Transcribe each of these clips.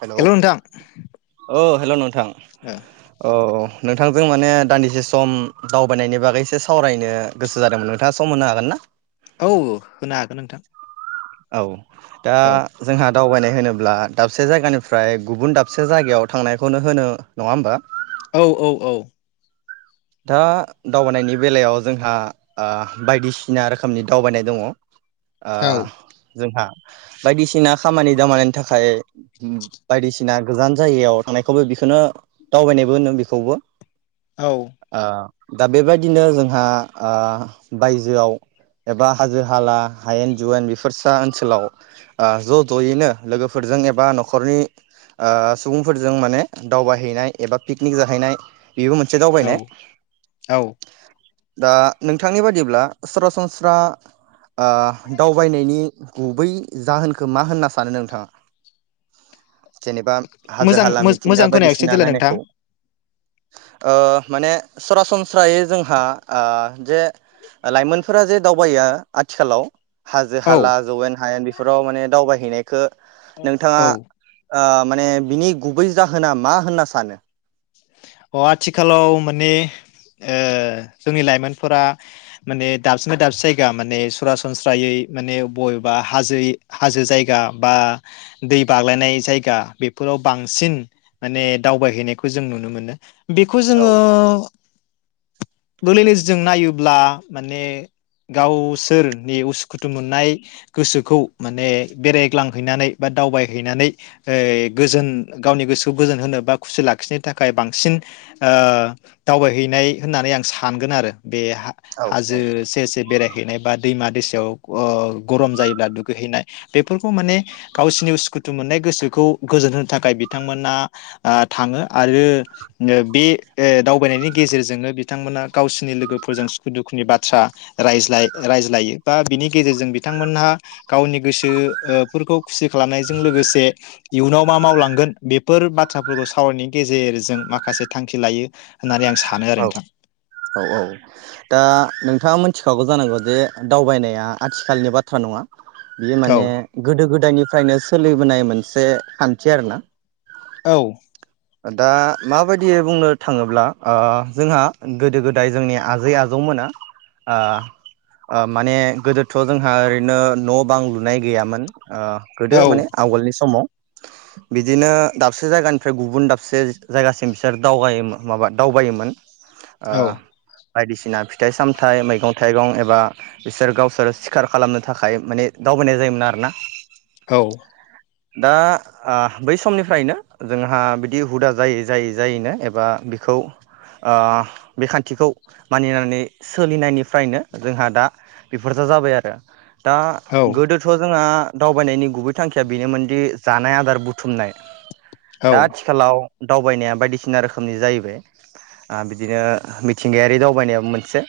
Hello hello नोंथां ओ। Hello नों थां अ औ। नोंथांजों माने दान्दिसे सम दावबायनायनि बागैसो सावरायनो गोसो जादोंमोन नोंथाङा सम होनो हागोन ना? औ होनो हागोन नोंथां। औ। दा औ जोंहा दावबायनाय होनोब्ला दाबसे जायगानिफ्राय गुबुन दाबसे जायगायाव थांनायखौनो होनो नङा होमबा। औ औ औ। दा दावबायनायनि बेलायाव जोंहा ओ बायदिसिना रोखोमनि दावबायनाय दङ। ओ औ जोंहा बायदिसिना खामानि दामानिनि थाखाय बायदिसिना गोजान जायगायाव थांनायखौबो बिखोनो दावबायनायबो होनो बेखौबो। औ ओ दा बेबायदिनो जोंहा ओ बायजोआव एबा हाजो हाला हायेन जुवेन बेफोरसा ओनसोलाव ओ ज' ज'यैनो लोगोफोरजों एबा न'खरनि ओ सुबुंफोरजों माने दावबायहैनाय एबा पिकनिक जाहैनाय बेबो मोनसे औ दावबायनाय। औ। दा नोंथांनि बादिब्ला सरासनस्रा ओ दावबायनायनि गुबै जाहोनखौ मा होनना सानो नोंथाङा? जेनेबा हाजो मोजां हाला मिथिंगा मोजां खोनायाखिसै बायदिसिना देलाय नोंथां नायनायखौ ओ माने सरासनस्रायै जोंहा ओ जे लाइमोनफोरा जे दावबायो आथिखालाव हाजो औ हाला जौयेन हायेन बेफोराव माने दावबाय हैनाय खो नोंथाङा औ ओ माने बिनि गुबै जाहोना मा होनना सानो? अ आथिखालाव माने ओ जोंनि लाइमोनफोरा माने दाबसेनिफाय दाबसे जायगा माने सरासनस्रायै माने बबेबा हाजो हाजो जायगा बा दै बाग्लायनाय जायगा बेफोराव बांसिन माने दावबायहैनायखौ जों जों नुनो मोनो। बेखौ औ जोङो [unintelligible] जों नायोब्ला माने गावसोरनि उसुखुथु मोननाय गोसोखौ माने बेरायग्लांहैनानै बा दावबायहैनानै गोजोन गावनि गोसोखौ गोजोन होनो बा खुसि लाखिनो थाखाय बांसिन ओ दावबायहैनाय होननानै आं सानगोन आरो। बे हा-हाजो औ सेर सेर बेराय हैनाय बा दैमा दैसायाव ओ गरम जायोब्ला दुगैहैनाय बेफोरखौ माने गावसोरनि उसुखुथु मोननाय गोसोखौ गोजोन होनो थाखाय बिथांमोना ओ थाङो। आरो बे दावबायनायनि गेजेरजोंनो बिथांमोनहा गावसिनि लोगोफोरजों सुखु दुखुनि बाथ्रा रायज्लाय रायज्लायो बा बिनि गेजेरजों बिथांमोनहा गावनि गोसोफोरखौ खुसि खालामनायजों लोगोसे इयुनाव मा मावलांगोन बेफोर बाथ्राफोरखौ सावरायनायनि गेजेरजों माखासे थांखि लायो। होननानै आं सानो आरो औ नोंथां औ औ दा नोंथाङा मोन मिथिखागौ जानांगौ जे दावबायनाया आथिखालनि बाथ्रा नङा। बेयो औ माने गोदो गोद गोदायनिफ्रायनो सोलिबोनाय मोनसे खान्थि आरोना औ। दा माबायदियै बुंनो थाङोब्ला ओह जोंहा गोदो गोदाय जोंनि आजै आजौमोना ओह ओह माने गोदोथ' जोंहा ओरैनो न' बां लुनाय गैयामोन। ओह औ गोदो माने आवगोलनि समाव। बिदिनो दाबसे जायगानिफ्राय गुब गुबुन दाबसे जायगासिम बिसोर दावगायोमो माबा दावबायोमोन। ओ बायदिसिना फिथाइ सामथाइ मैगं थाइगं एबा बिसोर गावसोर सिखार खालामनो थाखाय माने दावबायनाय जायोमोन आरोना। औ। दा आह बै समनिफ्रायनो जोंहा बि बिदि हुदा जायै जायै जायैनो एबा बेखौ ओह बे खान्थिखौ मानिनानै सोलिनायनिफ्रायनो जोंहा दा बेफोरजा जाबाय आरो। दा गोदोथ' जोंहा दावबायनायनि गुबै थांखिया बेनोमोनदि जानाय आदार बुथुमनाय। औ। औ दावबायनाया बायदिसिना रोखोमनि जाहैबाय आह बिदिनो मिथिंगायारि दावबायनायाबो मोनसे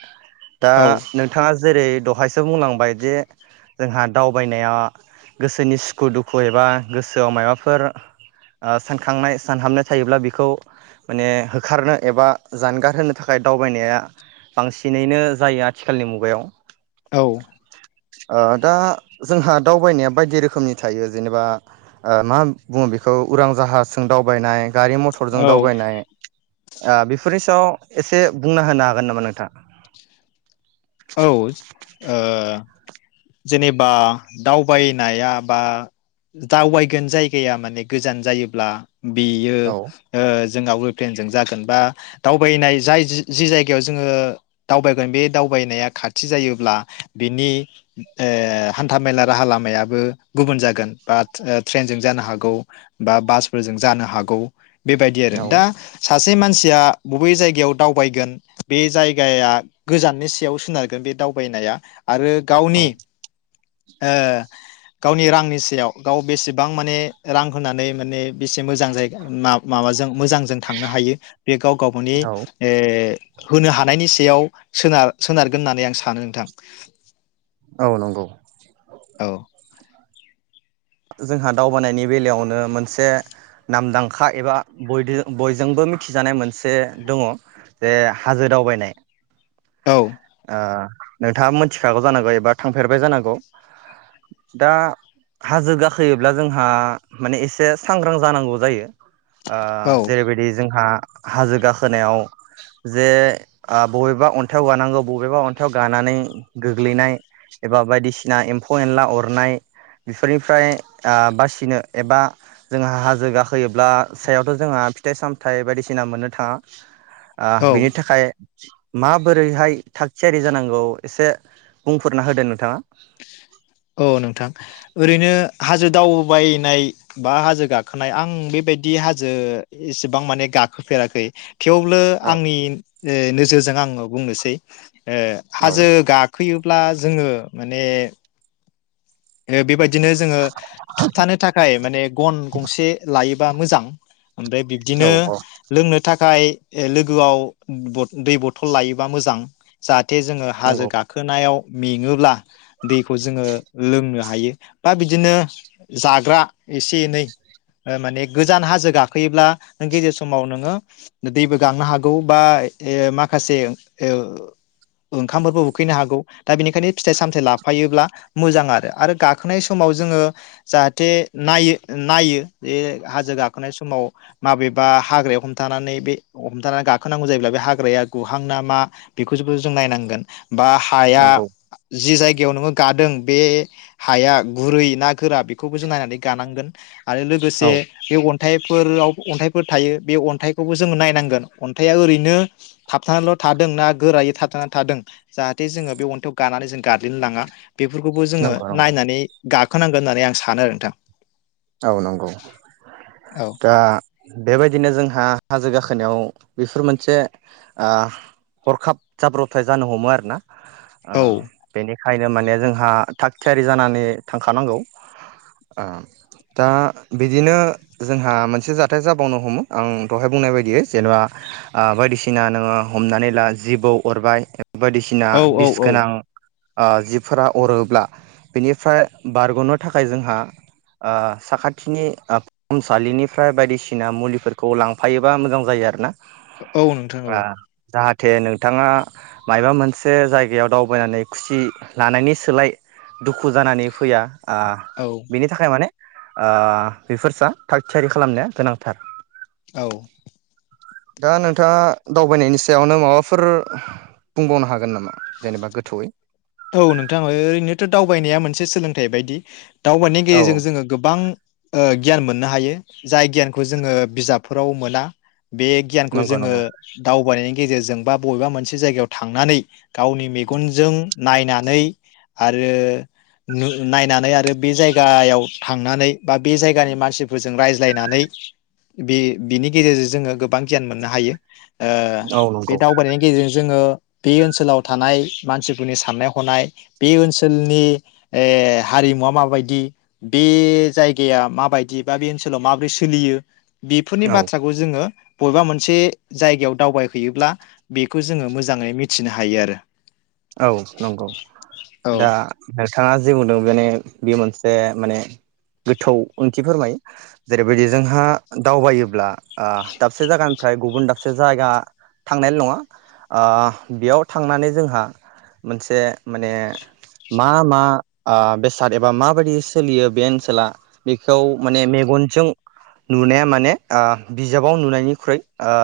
दा औ नोंथाङा जे जेरै दहायसो बुंलांबायजे जोंहा दावबायनाया गोसोनि सुखु दुखु एबा गोसोआव मायबाफोर ओह सानखांनाय सानहाबनाय थायोब्ला बेखौ माने होखारनो एबा जानगार होनो थाखाय दावबायनाया बांसिनैनो जायो आथिखालनि मुगायाव। औ। ओह दा जोंहा दावबायनाया बायदि रोखोमनि थायो जेनेबा ओह मा बुङो बेखौ उरां जाहाजजों दाव बायनाय गारि मथरजों दावबायनाय। ओह बेफोरनि सायाव एसे बुंना होनो हागोन नामा नोंथाङा? औ जे ओह जेनेबा दावबायनाया बा दावबायगोन जायगाया माने गोजान जायोब्ला बियो औ ओह जोंना उरुप्लेनजों जागोन बा दावबायनाय जाय जि-जि जायगायाव जोङो दावबायगोन बे दाव दावबायनाया खाथि जायोब्ला बिनि ओ हान्थामेला राहा लामायाबो गुबुन जागोन बा ट्रे-ट्रेनजों जानो हागौ बा बासफोरजों जानो हागौ। बेबायदि आरो औ दा सासे बै मानसिया बबे जायगायाव दावबायगोन बे जायगाया गोजाननि सि याव सोनारगोन बे दावबायनाया आरो गावनि ओह गावनि रांनि सेयाव गाव बेसेबां माने रां होनानै माने बेसे मोजां जायगा माब-माबाजों मोजांजों थांनो हायो बे गाव गावबोनि औ ओह होनो हानायनि सायाव सोनार सोनारगोन होननानै आं सानो नोंथां औ नंगौ औ जोंहा दावबायनायनि बेलायावनो मोनसे नामदांखा एबा बयदिजो बयजोंबो मिथिजानाय मोनसे दङ जे हाजो दावबायनाय औ ओ नोंथाङा मिथिखागौ जानांगौ एबा थांफेरबाय जानांगौ दा हाजो गाखोयोब्ला जोंहा माने एसे सांग्रां जानांगौ जायो ओ औ जेरैबायदि जोंहा हाजो गाखोनायाव जे ओ बबेबा अन अन्थायाव गानांगौ बबेबा अन्थायाव गानानै गोग्लैनाय एबा बायदिसिना एम्फौ एनला अरनाय बेफोरनिफ्राय ओ बासिनो एबा जोंहा हाजो गाखोयोब्ला सायावथ' जोंहा फिथाइ सामथाइ बायदिसिना मोननो थाङा ओ औ बिनि थाखाय मा बोरैहाय थागथियारि जानांगौ एसे बुंफोरना होदों नोंथाङा औ नोंथां ओरैनो हाजो दावबायनाय बा हाजो गाखोनाय आं बेबायदि हाजो एसेबां माने गाखोफेराखै थेवबो औ आंनि नोजोरजों आङो बुंनोसै ए औ हाजो गाखोयो ब्ला जोङो माने बेबायदिनो जोङो थुबथानो थाखाय माने गन गंसे लायो बा मोजां ओमफ्राय बिब्दिनो औ लोंनो थाखाय लोगोआव बद दै बथल लायोबा मोजां जा जाथे जोङो हाजो नंगौ गाखोनायाव मेङोब्ला दैखौ जोङो लोंनो हायो बा बिदिनो जाग्रा एसे एनै माने गोजान हाजो गाखोयोब्ला नों गेजेर समाव नोङो दैबो गांनो हागौ बा माखासे ओंखामफोरबो उखैनो हागौ दा बेनिखायनो फिथाइ सामथाइ लाफायोब्ला मोजां आरो आरो गाखोनाय समाव जोङो जाहाथे नायो नायो बे हाजो गाखोनाय समाव माबेबा हाग्राया हमथानानै बे हमथानानै गाखोनांगौ जायोब्ला बे हाग्राया गुहां ना मा बेखौबो जों नायनांगोन बा हाया नंगौ जि जायग गायाव नोङो गादों बे हाया गुरै ना गोरा बेखौबो जों नायनानै गानांगोन आरो लोगोसे औ बे अन अन्थाइफोराव अन्थाइफोर थायो बे अन्थाइखौबो जों नायनांगोन अन्थाइआ ओरैनो थाबथानाल' थादों ना गोरायै थाबथाना थादों जाहाथे जोङो बे अन्थाइआव गानानै जों गाद्लिन लाङा बे बेफोरखौबो जोङो नंगौ नंगौ नायनानै गाखोनांगोन होननानै आं सानो आरो नोंथां। औ नंगौ औ दा बेबायदिनो जोंहा हाजो गाखोनायाव बेफोर मोनसे हरखाब ओ जाब्रबथाय जानो हमो आरोना। ओ औ बेनि खायनो माने जोंहा थाग थियारि जानानै थांखानांगौ। दा बिदिनो जोंहा मोनसे जाथाय जाबावनो हमो आं दहाय बुंनाय बायदियै जेन'बा बायदिसिना नोङो हमनानै ला जिबौ अरबाय बायदिसिना औ औ बिस औ गोनां ओ जिबफोरा अरोब्ला बिनिफ्राय बारग'नो थाखाय जोंहा। साखाथिनि फाहामसालिनिफ्राय बायदिसिना मुलिफोरखौ लांफायोबा मोजां जायो आरोना। औ नोंथां औ। जाथे नोंथाङा मायबा मोनसे जायगायाव दावबायनानै खुसि लानायनि सोलाय दुखु जानानै फैया। ओ औ बिनि थाखाय माने। ओ [unintelligible] थाग थियारि खालामनाया गोनांथार। औ। दा नोंथाङा दावबायनायनि सायावनो माबाफोर बुंबावनो हागोन नामा? जेनेबा गोथौयै। औ नोंथाङा ओरैनोथ' दावबायनाया मोनसे सोलोंथाइ बायदि। दावबायनायनि औ गेजेरजों जोङो गोबां। गियान मोननो हायो जाय गियानखौ जोङो बिजाबफोराव मोना। बे गियानखौ नंगौ जोङो नंगौ दावबायनायनि गेजेरजों बा बबेबा मोनसे जायगायाव थांनानै गावनि मेगनजों। नायनानै आरो नायनानै आरो बे जायगायाव थांनानै बा बे जायगानि मानसिफोरजों रायज्लायनानै बे बिनि गेजेरजों जोङो गोबां गियान मोननो हायो। ओ औ बे नंगौ दावबायनायनि गेजेरजों जोङो। बे ओनसोलाव थानाय मानसि साननाय हनाय बे ओनसोलनि हारिमुवा माबायदि बे जायगाया माबायदि बा बे ओनसोलाव माबोरै सोलियो। बेफोरनि औ बाथ्राखौ जोङो। बबेबा मोनसे जायगायाव दावबायहैयोब्ला बेखौ जोङो मोजाङै मिथिनो हायो आरो। औ नंगौ औ दा नोंथाङा जे बुंदों माने। बेयो मोनसे माने गोथौ ओंथि फोरमायो जेरैबायदि जोंहा दावबायोब्ला दाबसे जायगानिफ्राय गुबुन दाबसे जायगा थांनायल' नङा ओ बेयाव थांनानै जोंहा। मोनसे माने मा मा ओ बेसाद एबा माबायदि सोलियो बे ओनसोला बेखौ माने मेगनजों नुनाया माने बिजाबाव नुनायनिख्रुइ ओ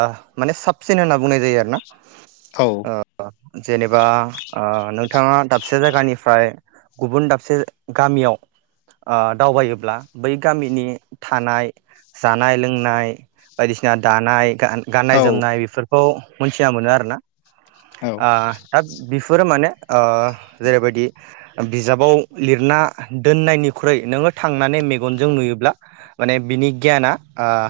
माने साबसिन होनना बुंनाय जायो आरोना। औ। जेनेबा। ओ नोंथाङा दाबसे जायगानिफ्राय गुबुन दाबसे गामियाव दावबायोब्ला बै गामिनि थानाय जानाय लोंनाय बायदिसिना दानाय गान गाननाय जोमनाय बेफोरखौ मोनथिना मोनो आरोना। औ [unintelligible] बिफोरो माने जेरैबायदि बिजाबाव लिरना दोननायनिख्रुइ नोंङो थांनानै मेगनजों नुयोब्ला माने बिनि गियाना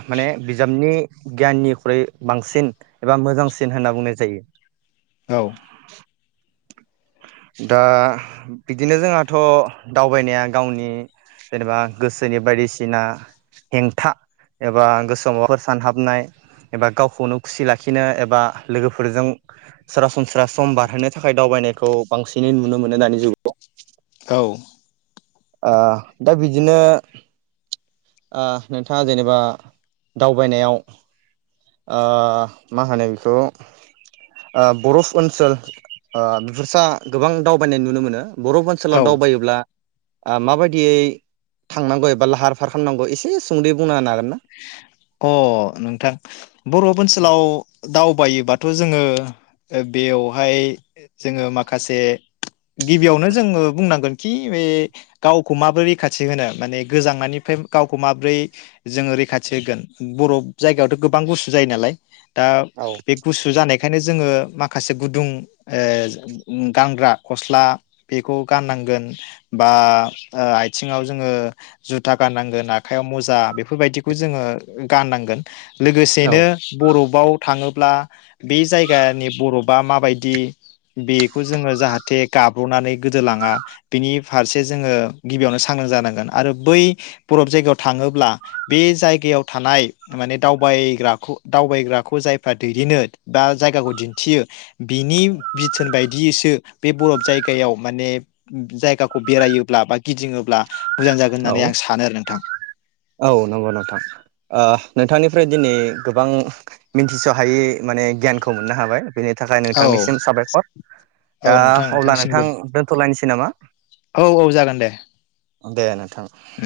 माने बिजाबनि गियाननिख्रुइ बांसिन एबा मोजांसिन होनना बुंनाय जायो। औ दा बिदिनो जोंहाथ' दावबायनाया गावनि जेनेबा गोसोनि बायदिसिना हेंथा एबा गोसोआव माबाफोर सानहाबनाय एबा गावखौनो खुसि लाखिनो एबा लोगोफोरजों सरासनस्रा सम बारहोनो थाखाय दावबायनाय खौ बांसिनै नुनो मोनो दानि जुगाव। औ ओ दा बिदिनो नोंथाङा जेनेबा दावबायनायाव ओ मा होनो बेखौ बरफ ओनसोल ओ बिफोरसा गोबां दावबायनाय नुनो मोनो। बरफ औ ओनसोलाव दावबायोब्ला ओ माबायदियै थांनांगौ एबा लाहार फाहार खालामनांगौ एसे सुंदै बुंनो हागोन ना? अ नोंथां बरफ ओनसोलाव दावबायोबा थ' जोंङो बेयावहाय जोंङो माखासे गिबियावनो जोंङो बुंनांगोन खि बे गावखौ माबोरै रैखाथि होनो माने गोजांनायनिफ्राय गावखौ माबोरै जोंङो रै खाथि होगोन बरफजायगायावथ' गोबां गुसु जायो नालाय दा औ बे गुसु जानायखायनो जोंङो माखासे गुदुं गानग्रा गस्ला बेखौ गाननांगोन बा आयथिङाव जोंङो जुथा गाननांगोन आखाइयाव मुजा बेफोरबायदि बे खौ जोंङो गाननांगोन लोगोसेनो बर' बाव थाङोब्ला बे जायगानि बरफआ माबायदि बेखौ जोंङो जाहाथे गाब्र'नानै गोदोलाङा बेनि फारसे जोंङो गिबियावनो सांग्रां जानांगोन आरो बै बरफ जायगायाव थाङोब्ला बे जायगायाव थानाय माने दावबायग्राखौ-दावबायग्राखौ जायफ्रा दैदेनो बा जायगाखौ दिन्थियो बिनि बिथोन बायदियैसो बे बरफ जायगायाव माने जायगाखौ बेरायोब्ला बा गिदिङोब्ला मोजां जागोन औ होननानै आं सानो आरो नोंथां औ नंगौ नोंथां नोंथांनिफ्राय दिनै गोबां मिथिस' हायै माने गियानखौ मोननो हाबाय बेनि थाखाय औ नोंथांनिसिम साबायखर दा औ नोंथां अब्ला नोंथांसिमबो नोंथां दोनथ'लायनोसै नामा औ औ जागोन दे दे नों थां उम